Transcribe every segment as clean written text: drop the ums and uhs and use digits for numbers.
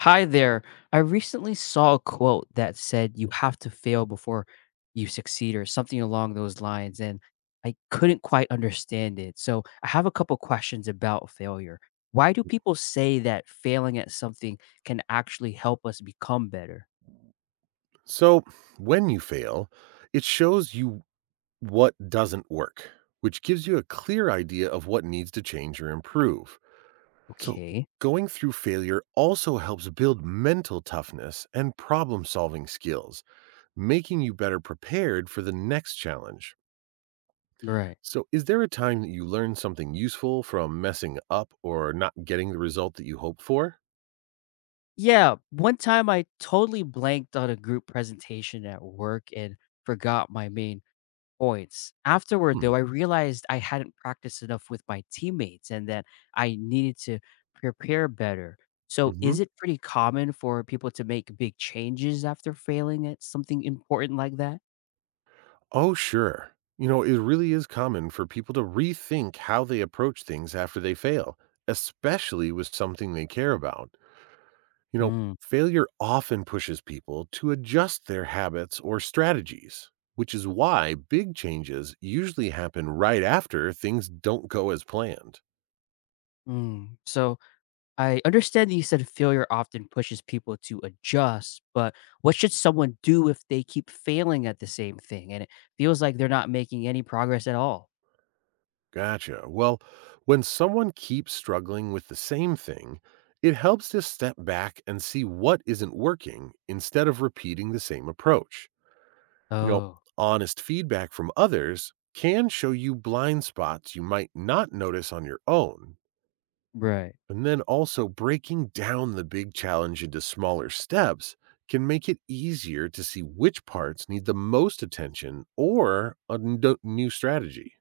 Hi there. I recently saw a quote that said you have to fail before you succeed or something along those lines and I couldn't quite understand it. So, I have a couple questions about failure. Why do people say that failing at something can actually help us become better? So, when you fail, it shows you what doesn't work, which gives you a clear idea of what needs to change or improve. So, Okay. going through failure also helps build mental toughness and problem solving skills, making you better prepared for the next challenge. Right. So, is there a time that you learned something useful from messing up or not getting the result that you hoped for? Yeah, one time I totally blanked on a group presentation at work and forgot my main points. Afterward, Hmm. though, I realized I hadn't practiced enough with my teammates and that I needed to prepare better. So, Mm-hmm. is it pretty common for people to make big changes after failing at something important like that? Oh, sure. You know, it really is common for people to rethink how they approach things after they fail, especially with something they care about. You know, Mm. failure often pushes people to adjust their habits or strategies, which is why big changes usually happen right after things don't go as planned. Mm. So, I understand that you said failure often pushes people to adjust, but what should someone do if they keep failing at the same thing and it feels like they're not making any progress at all? Gotcha. Well, when someone keeps struggling with the same thing, it helps to step back and see what isn't working instead of repeating the same approach. You know, Oh, honest feedback from others can show you blind spots you might not notice on your own. right. And then also breaking down the big challenge into smaller steps can make it easier to see which parts need the most attention or a new strategy.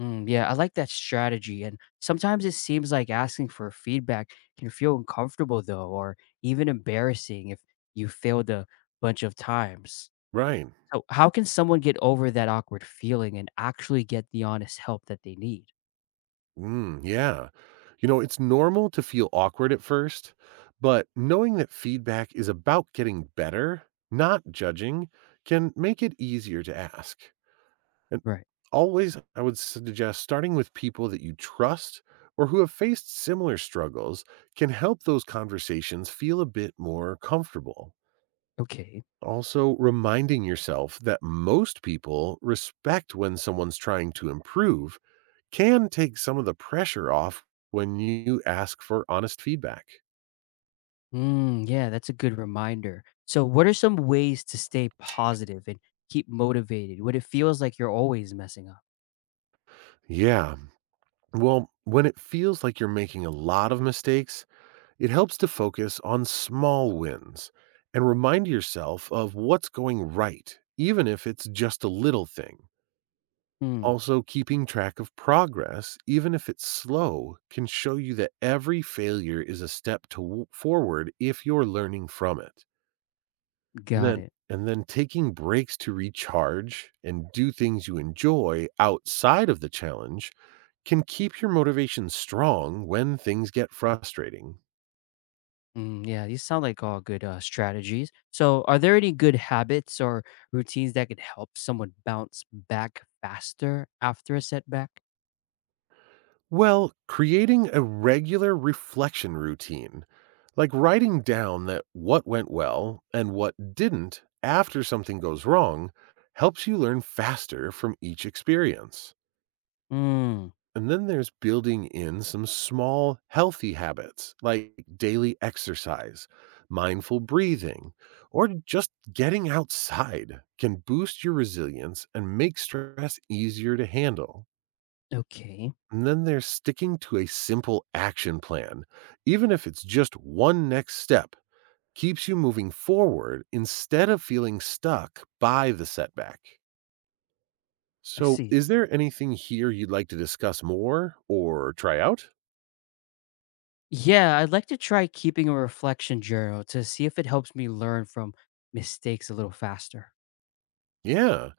Mm, yeah, I like that strategy. And sometimes it seems like asking for feedback can feel uncomfortable, though, or even embarrassing if you failed a bunch of times. Right. So, how can someone get over that awkward feeling and actually get the honest help that they need? Mm, yeah. You know, it's normal to feel awkward at first, but knowing that feedback is about getting better, not judging, can make it easier to ask. And Right. always, I would suggest starting with people that you trust or who have faced similar struggles can help those conversations feel a bit more comfortable. Okay. Also, reminding yourself that most people respect when someone's trying to improve can take some of the pressure off when you ask for honest feedback. Mm, yeah, that's a good reminder. So, what are some ways to stay positive and keep motivated when it feels like you're always messing up? Yeah. Well, when it feels like you're making a lot of mistakes, it helps to focus on small wins and remind yourself of what's going right, even if it's just a little thing. Hmm. Also, keeping track of progress, even if it's slow, can show you that every failure is a step to forward if you're learning from it. And Got then, it. and then taking breaks to recharge and do things you enjoy outside of the challenge can keep your motivation strong when things get frustrating. Mm, yeah, these sound like all good strategies. So, are there any good habits or routines that could help someone bounce back faster after a setback? Well, creating a regular reflection routine, like writing down that what went well and what didn't after something goes wrong, helps you learn faster from each experience. Mm, And then there's building in some small healthy habits like daily exercise, mindful breathing, or just getting outside can boost your resilience and make stress easier to handle. okay, And then there's sticking to a simple action plan, even if it's just one next step, keeps you moving forward instead of feeling stuck by the setback. I So, see. is there anything here you'd like to discuss more or try out? Yeah, I'd like to try keeping a reflection journal to see if it helps me learn from mistakes a little faster. Yeah.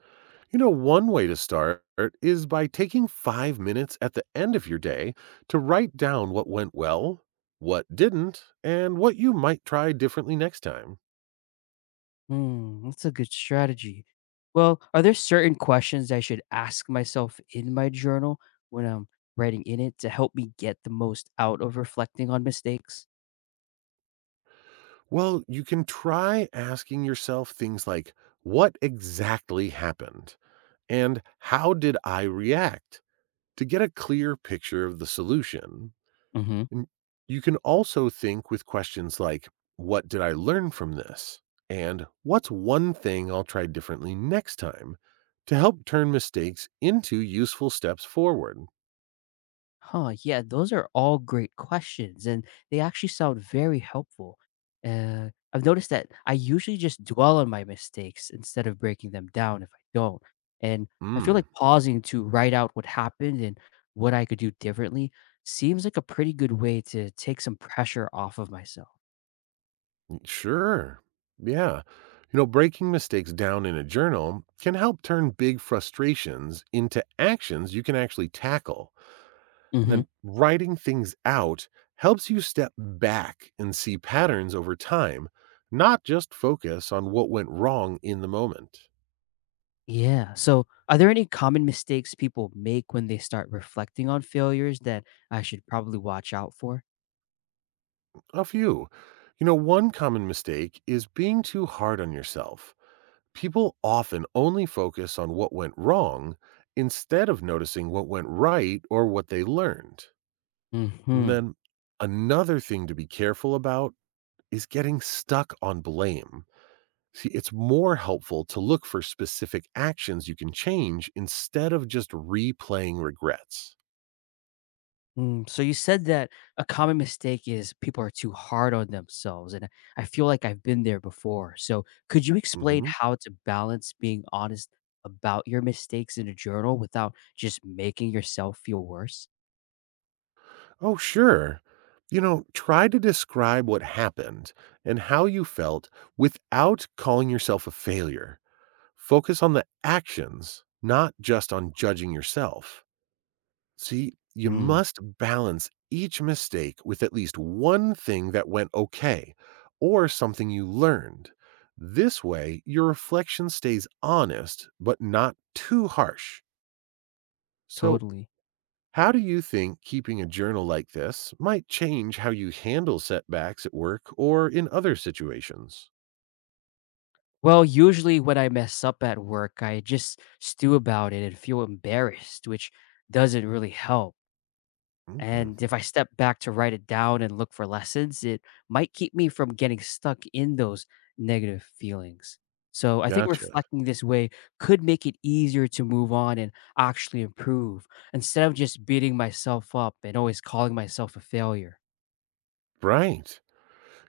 You know, one way to start is by taking 5 minutes at the end of your day to write down what went well, what didn't, and what you might try differently next time. Mm, that's a good strategy. Well, are there certain questions I should ask myself in my journal when I'm writing in it to help me get the most out of reflecting on mistakes? Well, you can try asking yourself things like, what exactly happened? And how did I react? To get a clear picture of the solution. Hmm. And you can also think with questions like, what did I learn from this? And what's one thing I'll try differently next time to help turn mistakes into useful steps forward? Huh, yeah, those are all great questions, and they actually sound very helpful. I've noticed that I usually just dwell on my mistakes instead of breaking them down if I don't. And I feel Mm. like pausing to write out what happened and what I could do differently seems like a pretty good way to take some pressure off of myself. Sure. Yeah. You know, breaking mistakes down in a journal can help turn big frustrations into actions you can actually tackle. And Hmm. then writing things out helps you step back and see patterns over time, not just focus on what went wrong in the moment. Yeah. So, are there any common mistakes people make when they start reflecting on failures that I should probably watch out for? A few. You know, one common mistake is being too hard on yourself. People often only focus on what went wrong instead of noticing what went right or what they learned. And Hmm. then another thing to be careful about is getting stuck on blame. See, it's more helpful to look for specific actions you can change instead of just replaying regrets. Mm, so you said that a common mistake is people are too hard on themselves, and I feel like I've been there before. So could you explain Mhm. how to balance being honest about your mistakes in a journal without just making yourself feel worse? Oh, sure. You know, try to describe what happened and how you felt without calling yourself a failure. Focus on the actions, not just on judging yourself. See, you Mm, must balance each mistake with at least one thing that went okay or something you learned. This way, your reflection stays honest but not too harsh. So, totally. how do you think keeping a journal like this might change how you handle setbacks at work or in other situations? Well, usually when I mess up at work, I just stew about it and feel embarrassed, which doesn't really help. Hmm. And if I step back to write it down and look for lessons, it might keep me from getting stuck in those negative feelings. So I think Gotcha. reflecting this way could make it easier to move on and actually improve instead of just beating myself up and always calling myself a failure. Right.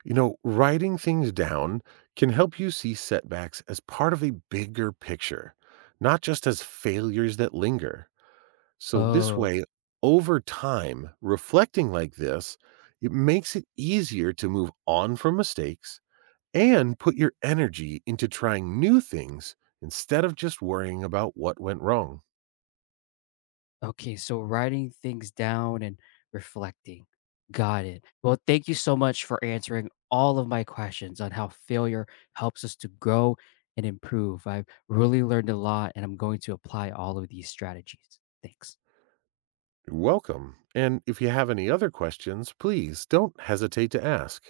You know, writing things down can help you see setbacks as part of a bigger picture, not just as failures that linger. So, this Oh. way, over time, reflecting like this, it makes it easier to move on from mistakes and put your energy into trying new things instead of just worrying about what went wrong. Okay, so writing things down and reflecting. Got it. Well, thank you so much for answering all of my questions on how failure helps us to grow and improve. I've really learned a lot and I'm going to apply all of these strategies. Thanks. You're welcome. And if you have any other questions, please don't hesitate to ask.